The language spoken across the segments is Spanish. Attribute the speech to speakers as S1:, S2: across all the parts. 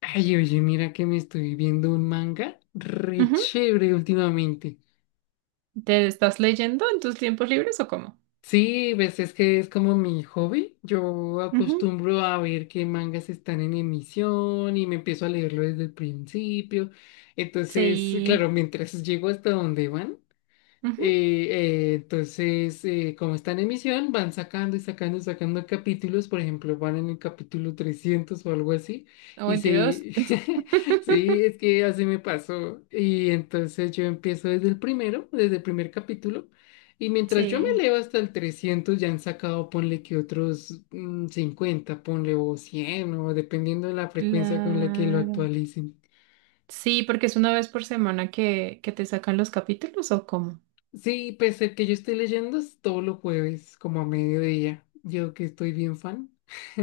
S1: Ay, oye, mira que me estoy viendo un manga re
S2: Ujú.
S1: chévere últimamente.
S2: ¿Te estás leyendo en tus tiempos libres o cómo?
S1: Sí, pues es que es como mi hobby. Yo
S2: Ujú.
S1: acostumbro a ver qué mangas están en emisión y me empiezo a leerlo desde el principio. Entonces,
S2: Sí.
S1: claro, mientras llego hasta donde van.
S2: Ujú.
S1: Entonces, como está en emisión, van sacando y sacando y sacando capítulos. Por ejemplo, van en el capítulo 300 o algo así,
S2: Oh,
S1: y
S2: Dios.
S1: sí, sí, es que así me pasó, y entonces yo empiezo desde el primero, desde el primer capítulo, y mientras yo me
S2: Sí,
S1: leo hasta el 300, ya han sacado, ponle que otros 50, ponle o 100, o dependiendo de la frecuencia con la que lo
S2: claro.
S1: actualicen.
S2: Sí, porque es una vez por semana que te sacan los capítulos o cómo.
S1: Sí, pese a que yo estoy leyendo es todos los jueves, como a mediodía. Yo que estoy bien fan.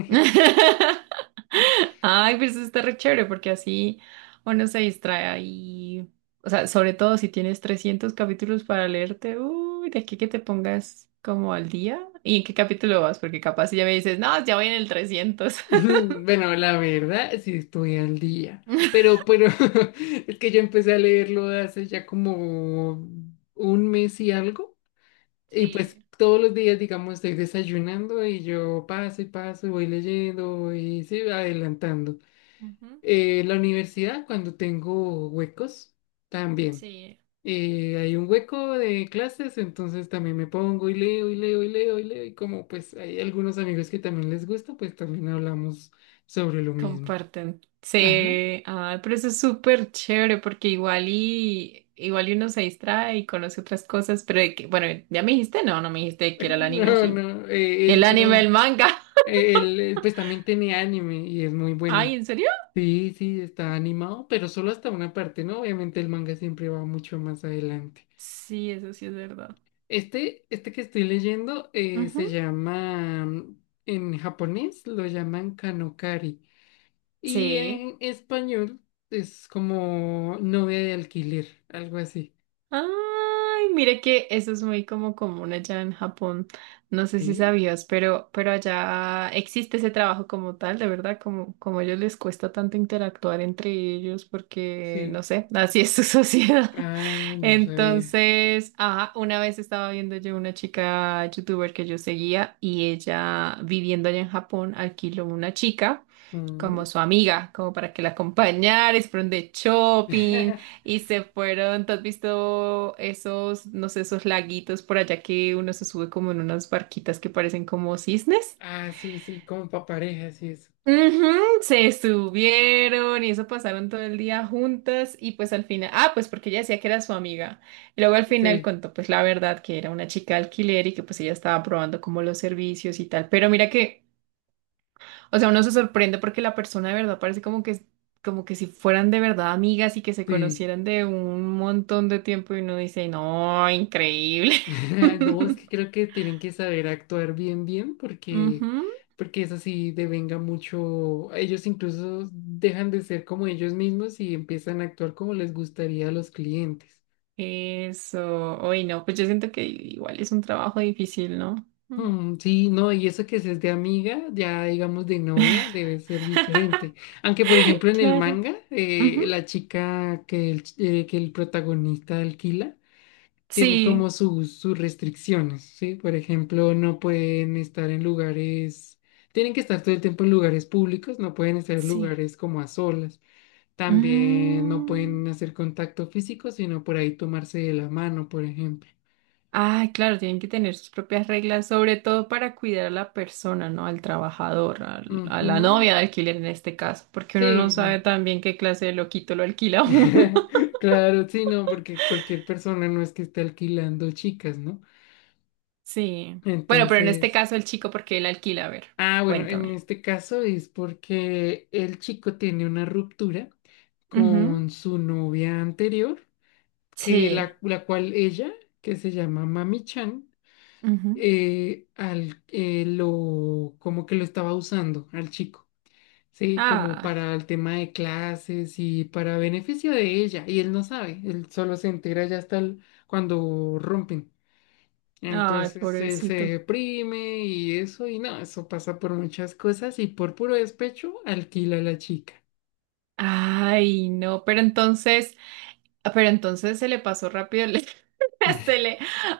S2: Ay, pues eso está re chévere porque así uno se distrae y, o sea, sobre todo si tienes 300 capítulos para leerte, uy, de aquí que te pongas como al día. ¿Y en qué capítulo vas? Porque capaz si ya me dices, no, ya voy en el 300.
S1: Bueno, la verdad, sí estoy al día. Pero, es que yo empecé a leerlo hace ya como un mes y algo. Y pues
S2: Sí,
S1: todos los días, digamos, estoy desayunando y yo paso y paso y voy leyendo y sí, adelantando.
S2: ujú,
S1: La universidad, cuando tengo huecos, también.
S2: sí,
S1: Hay un hueco de clases, entonces también me pongo y leo y leo y leo y leo, y como pues hay algunos amigos que también les gusta, pues también hablamos sobre lo mismo.
S2: comparten.
S1: Ajá.
S2: Sí, ah, pero eso es súper chévere porque igual y uno se distrae y conoce otras cosas, pero de que, bueno, ya me dijiste, no, no me dijiste que era el anime, ¿o
S1: No,
S2: sí?
S1: no, el
S2: El anime, el
S1: mío,
S2: manga.
S1: él, pues también tiene anime y es muy
S2: Ay,
S1: bueno.
S2: ¿en serio?
S1: Sí, sí, está animado, pero solo hasta una parte, ¿no? Obviamente el manga siempre va mucho más adelante.
S2: Sí, eso sí es verdad.
S1: Este que estoy leyendo, se
S2: Ujú,
S1: llama, en japonés lo llaman Kanokari. Y
S2: sí.
S1: en español es como novia de alquiler, algo así.
S2: Ay, mire que eso es muy como común allá en Japón. No sé si
S1: ¿Sí?
S2: sabías, pero allá existe ese trabajo como tal, de verdad, como a ellos les cuesta tanto interactuar entre ellos porque, no
S1: Sí.
S2: sé, así es su sociedad.
S1: Ah, no sabía.
S2: Entonces, ajá, una vez estaba viendo yo una chica youtuber que yo seguía y ella viviendo allá en Japón alquiló una chica como
S1: Mm.
S2: su amiga, como para que la acompañara, y se fueron de shopping. Y se fueron, ¿te has visto esos, no sé, esos laguitos por allá que uno se sube como en unas barquitas que parecen como cisnes?
S1: Ah, sí, sí, como para parejas sí, eso.
S2: Ujú, se subieron y eso, pasaron todo el día juntas y pues al final, ah, pues porque ella decía que era su amiga. Y luego al final
S1: Sí,
S2: contó pues la verdad que era una chica de alquiler y que pues ella estaba probando como los servicios y tal. Pero mira que, o sea, uno se sorprende porque la persona de verdad parece como que si fueran de verdad amigas y que se
S1: sí.
S2: conocieran de un montón de tiempo y uno dice, no, increíble.
S1: No, es que creo que tienen que saber actuar bien, bien, porque,
S2: Ujú,
S1: porque eso sí devenga mucho. Ellos incluso dejan de ser como ellos mismos y empiezan a actuar como les gustaría a los clientes.
S2: eso, hoy no, pues yo siento que igual es un trabajo difícil, ¿no? Mm.
S1: Mm, sí, no, y eso que si es de amiga, ya digamos de novia, debe ser diferente. Aunque, por ejemplo, en el
S2: Claro.
S1: manga,
S2: Ujú,
S1: la chica que el protagonista alquila tiene como
S2: sí,
S1: sus restricciones, ¿sí? Por ejemplo, no pueden estar en lugares, tienen que estar todo el tiempo en lugares públicos, no pueden estar en
S2: sí.
S1: lugares como a solas. También no
S2: Mm.
S1: pueden hacer contacto físico, sino por ahí tomarse de la mano, por ejemplo.
S2: Ay, claro, tienen que tener sus propias reglas, sobre todo para cuidar a la persona, ¿no? Al trabajador, a la
S1: Ujú.
S2: novia de alquiler en este caso, porque uno no
S1: Sí.
S2: sabe también qué clase de loquito lo alquila a uno.
S1: Claro, sí, no, porque cualquier persona no es que esté alquilando chicas, ¿no?
S2: Sí. Bueno, pero en este
S1: Entonces,
S2: caso el chico, ¿porque él alquila? A ver,
S1: ah, bueno, en
S2: cuéntame.
S1: este caso es porque el chico tiene una ruptura
S2: Ujú.
S1: con su novia anterior, que
S2: Sí.
S1: la, que se llama Mami Chan,
S2: Ujú.
S1: como que lo estaba usando al chico. Sí, como
S2: Ah,
S1: para el tema de clases y para beneficio de ella. Y él no sabe, él solo se entera ya hasta cuando rompen.
S2: ay,
S1: Entonces él se
S2: pobrecito.
S1: deprime y eso, y no, eso pasa por muchas cosas y por puro despecho alquila a la chica.
S2: Ay, no, pero entonces. Ah, pero entonces se le pasó rápido se le.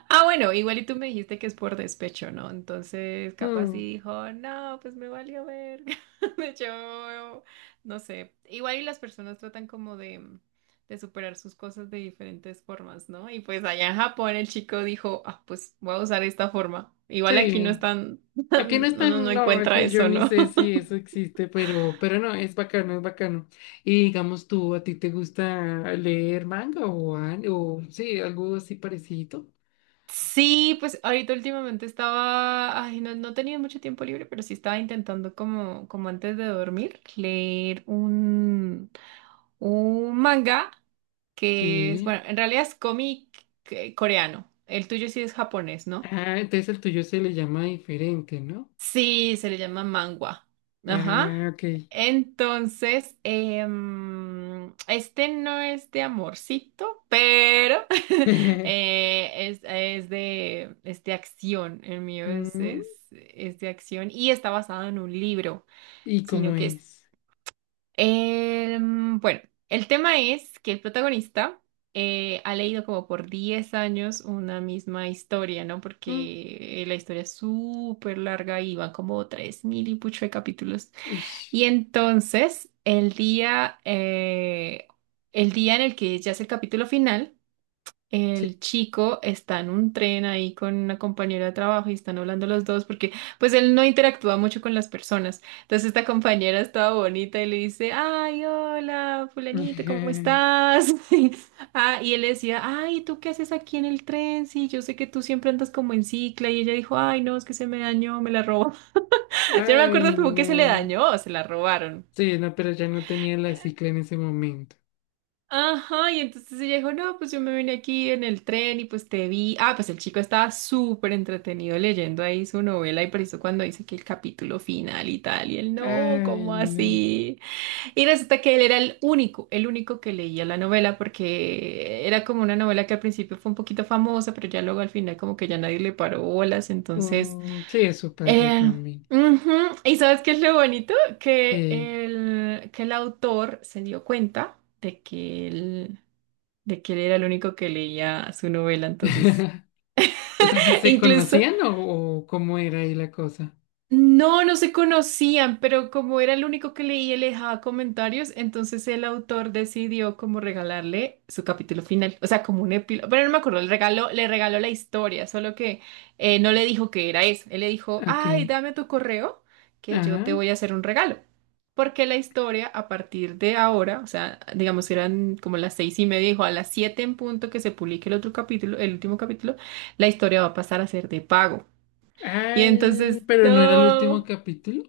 S2: Ah, bueno, igual y tú me dijiste que es por despecho, ¿no? Entonces, capaz sí
S1: Mm,
S2: dijo, no, pues me valió ver. Yo, no sé. Igual y las personas tratan como de superar sus cosas de diferentes formas, ¿no? Y pues allá en Japón el chico dijo, ah, pues voy a usar esta forma. Igual aquí no
S1: sí,
S2: están,
S1: aquí no
S2: no, no, no
S1: están. No,
S2: encuentra
S1: aquí yo
S2: eso,
S1: ni
S2: ¿no?
S1: sé si eso existe, pero, no, es bacano, es bacano. Y digamos tú, ¿a ti te gusta leer manga o sí, algo así parecido?
S2: Sí, pues ahorita últimamente estaba, ay, no, no tenía mucho tiempo libre, pero sí estaba intentando como antes de dormir, leer un manga que es,
S1: Sí.
S2: bueno, en realidad es cómic coreano. El tuyo sí es japonés, ¿no?
S1: Ah, entonces el tuyo se le llama diferente, ¿no?
S2: Sí, se le llama mangua. Ajá.
S1: Ah, ok.
S2: Entonces, este no es de amorcito, pero es de acción. El mío es,
S1: Mm,
S2: es, es de acción y está basado en un libro,
S1: ¿Y cómo
S2: sino que es.
S1: es?
S2: Bueno, el tema es que el protagonista ha leído como por 10 años una misma historia, ¿no?
S1: Mm,
S2: Porque la historia es súper larga y van como 3000 y pucho de capítulos.
S1: uy,
S2: Y entonces, el día en el que ya es el capítulo final,
S1: sí.
S2: el chico está en un tren ahí con una compañera de trabajo y están hablando los dos porque pues él no interactúa mucho con las personas. Entonces esta compañera estaba bonita y le dice, ay, hola, fulanito, ¿cómo estás? Ah, y él le decía, ay, ¿tú qué haces aquí en el tren? Sí, yo sé que tú siempre andas como en cicla y ella dijo, ay, no, es que se me dañó, me la robó. Yo no me
S1: Ay,
S2: acuerdo como que se le
S1: no.
S2: dañó o se la robaron.
S1: Sí, no, pero ya no tenía la cicla en ese momento.
S2: Ajá, y entonces ella dijo, no, pues yo me vine aquí en el tren y pues te vi. Ah, pues el chico estaba súper entretenido leyendo ahí su novela y por eso cuando dice que el capítulo final y tal, y él, no,
S1: Ay,
S2: ¿cómo
S1: no.
S2: así? Y resulta que él era el único que leía la novela porque era como una novela que al principio fue un poquito famosa, pero ya luego al final como que ya nadie le paró bolas, entonces.
S1: Mm, sí, eso pasa
S2: Eh,
S1: también.
S2: ujú. ¿Y sabes qué es lo bonito? Que
S1: Que...
S2: el, que el autor se dio cuenta de que él era el único que leía su novela, entonces
S1: O sea, ¿se, se
S2: incluso.
S1: conocían o cómo era ahí la cosa?
S2: No, no se conocían, pero como era el único que leía y le dejaba comentarios, entonces el autor decidió como regalarle su capítulo final, o sea, como un epílogo, pero no me acuerdo, le regaló la historia, solo que no le dijo que era eso, él le dijo,
S1: Ok.
S2: ay, dame tu correo, que
S1: Ajá.
S2: yo te voy a hacer un regalo, porque la historia a partir de ahora, o sea, digamos que eran como las 6:30, dijo a las 7 en punto que se publique el otro capítulo, el último capítulo, la historia va a pasar a ser de pago. Y
S1: Ay,
S2: entonces,
S1: pero no era el último
S2: no.
S1: capítulo.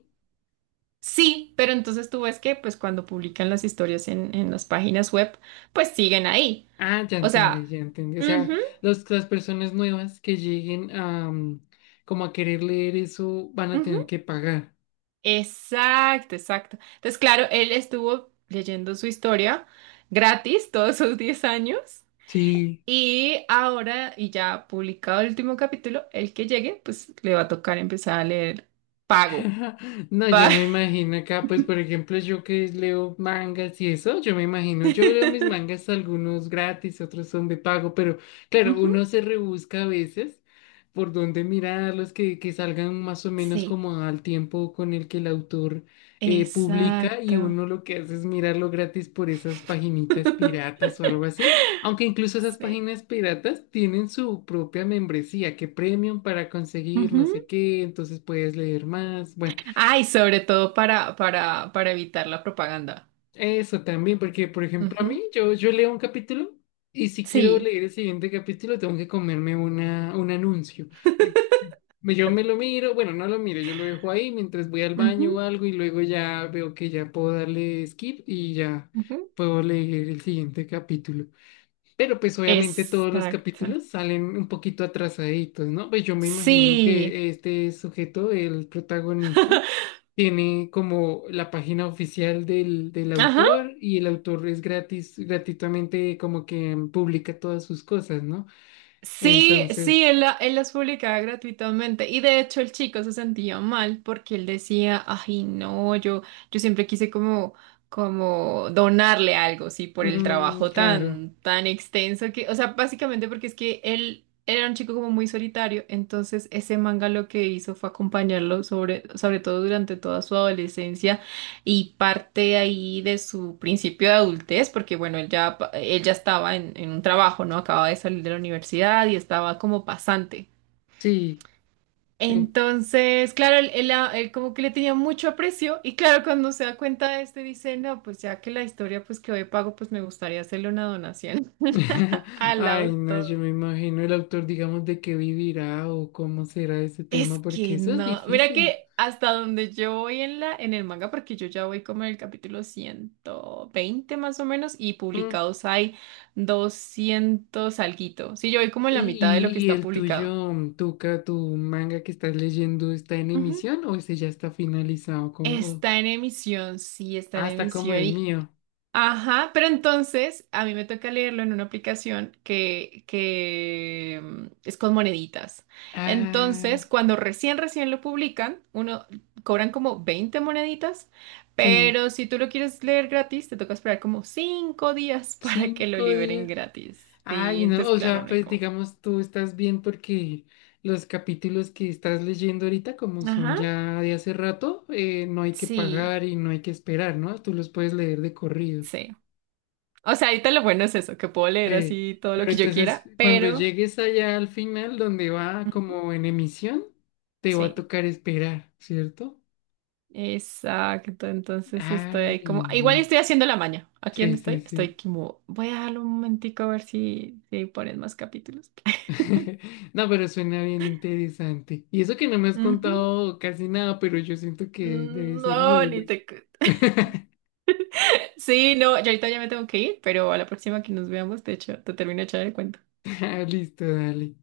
S2: Sí, pero entonces tú ves que pues cuando publican las historias en las páginas web, pues siguen ahí.
S1: Ah, ya
S2: O sea,
S1: entendí, ya entendí. O sea,
S2: ujú,
S1: las personas nuevas que lleguen a, como a querer leer eso van a
S2: ujú,
S1: tener que pagar.
S2: exacto, exacto. Entonces, claro, él estuvo leyendo su historia gratis todos sus 10 años
S1: Sí.
S2: y ahora, y ya publicado el último capítulo, el que llegue, pues le va a tocar empezar a leer pago.
S1: No, yo
S2: Pa-
S1: me imagino acá, pues por ejemplo, yo que leo mangas y eso, yo me imagino, yo leo mis mangas, algunos gratis, otros son de pago, pero claro,
S2: Ujú,
S1: uno se rebusca a veces por dónde mirarlos, que, salgan más o menos
S2: sí,
S1: como al tiempo con el que el autor publica, y
S2: exacto.
S1: uno lo que hace es mirarlo gratis por esas paginitas piratas o algo así. Aunque incluso esas
S2: Sí.
S1: páginas piratas tienen su propia membresía, que premium para conseguir no sé qué, entonces puedes leer más. Bueno,
S2: Ay, sobre todo para evitar la propaganda.
S1: eso también, porque por ejemplo a
S2: Ujú.
S1: mí, yo leo un capítulo y si quiero
S2: Sí.
S1: leer el siguiente capítulo tengo que comerme un anuncio. Entonces, yo me lo miro, bueno, no lo miro, yo lo dejo ahí mientras voy al
S2: Ujú,
S1: baño o algo y luego ya veo que ya puedo darle skip y ya
S2: ujú.
S1: puedo leer el siguiente capítulo. Pero pues obviamente todos los
S2: Exacto.
S1: capítulos salen un poquito atrasaditos, ¿no? Pues yo me imagino
S2: Sí.
S1: que este sujeto, el protagonista, tiene como la página oficial del,
S2: Ajá.
S1: autor, y el autor es gratis, gratuitamente como que publica todas sus cosas, ¿no?
S2: Sí, sí,
S1: Entonces,
S2: él las publicaba gratuitamente y de hecho el chico se sentía mal porque él decía, ay no, yo siempre quise como donarle algo, sí, por el trabajo
S1: claro,
S2: tan, tan extenso que, o sea, básicamente porque es que él era un chico como muy solitario, entonces ese manga lo que hizo fue acompañarlo sobre todo durante toda su adolescencia y parte ahí de su principio de adultez, porque bueno, él ya estaba en un trabajo, ¿no? Acababa de salir de la universidad y estaba como pasante.
S1: sí. eh,
S2: Entonces, claro, él como que le tenía mucho aprecio y claro, cuando se da cuenta de este, dice, no, pues ya que la historia pues que hoy pago, pues me gustaría hacerle una donación al
S1: Ay, no, yo
S2: autor.
S1: me imagino el autor, digamos, de qué vivirá o cómo será ese
S2: Es
S1: tema, porque
S2: que
S1: eso es
S2: no, mira
S1: difícil.
S2: que hasta donde yo voy en el manga, porque yo ya voy como en el capítulo 120 más o menos, y
S1: Mm.
S2: publicados hay 200 alguito. Sí, yo voy como en
S1: ¿Y,
S2: la mitad de lo que
S1: y- y
S2: está
S1: el
S2: publicado.
S1: tuyo, Tuca, tu manga que estás leyendo, está en
S2: Ujú.
S1: emisión o ese ya está finalizado? Como, o-
S2: Está en emisión, sí, está en
S1: ah, está como
S2: emisión.
S1: el
S2: Y
S1: mío.
S2: ajá, pero entonces a mí me toca leerlo en una aplicación que es con moneditas.
S1: Ah,
S2: Entonces, cuando recién, recién lo publican, uno cobran como 20 moneditas,
S1: sí,
S2: pero si tú lo quieres leer gratis, te toca esperar como 5 días para que lo
S1: cinco
S2: liberen
S1: días.
S2: gratis. Sí,
S1: Ay, no,
S2: entonces,
S1: o
S2: claro,
S1: sea,
S2: no hay
S1: pues
S2: como.
S1: digamos, tú estás bien porque los capítulos que estás leyendo ahorita, como son
S2: Ajá,
S1: ya de hace rato, no hay que
S2: sí,
S1: pagar y no hay que esperar, ¿no? Tú los puedes leer de corrido.
S2: sí. O sea, ahorita lo bueno es eso, que puedo leer
S1: Eh,
S2: así todo lo
S1: pero
S2: que yo
S1: entonces,
S2: quiera,
S1: cuando
S2: pero.
S1: llegues allá al final, donde va
S2: Ujú,
S1: como en emisión, te va a
S2: sí.
S1: tocar esperar, ¿cierto?
S2: Exacto, entonces estoy ahí
S1: Ay,
S2: como, igual
S1: no.
S2: estoy haciendo la maña. ¿Aquí
S1: Sí,
S2: donde
S1: sí,
S2: estoy? Estoy
S1: sí.
S2: como, voy a dejarlo un momentico a ver si ponen más capítulos.
S1: No, pero suena bien interesante. Y eso que no me has
S2: Ujú.
S1: contado casi nada, pero yo siento que debe
S2: Mm,
S1: ser
S2: no,
S1: muy
S2: ni
S1: bueno.
S2: te. Sí, no, yo ahorita ya me tengo que ir, pero a la próxima que nos veamos, de hecho, te termino de echar el cuento.
S1: Ah, listo, dale.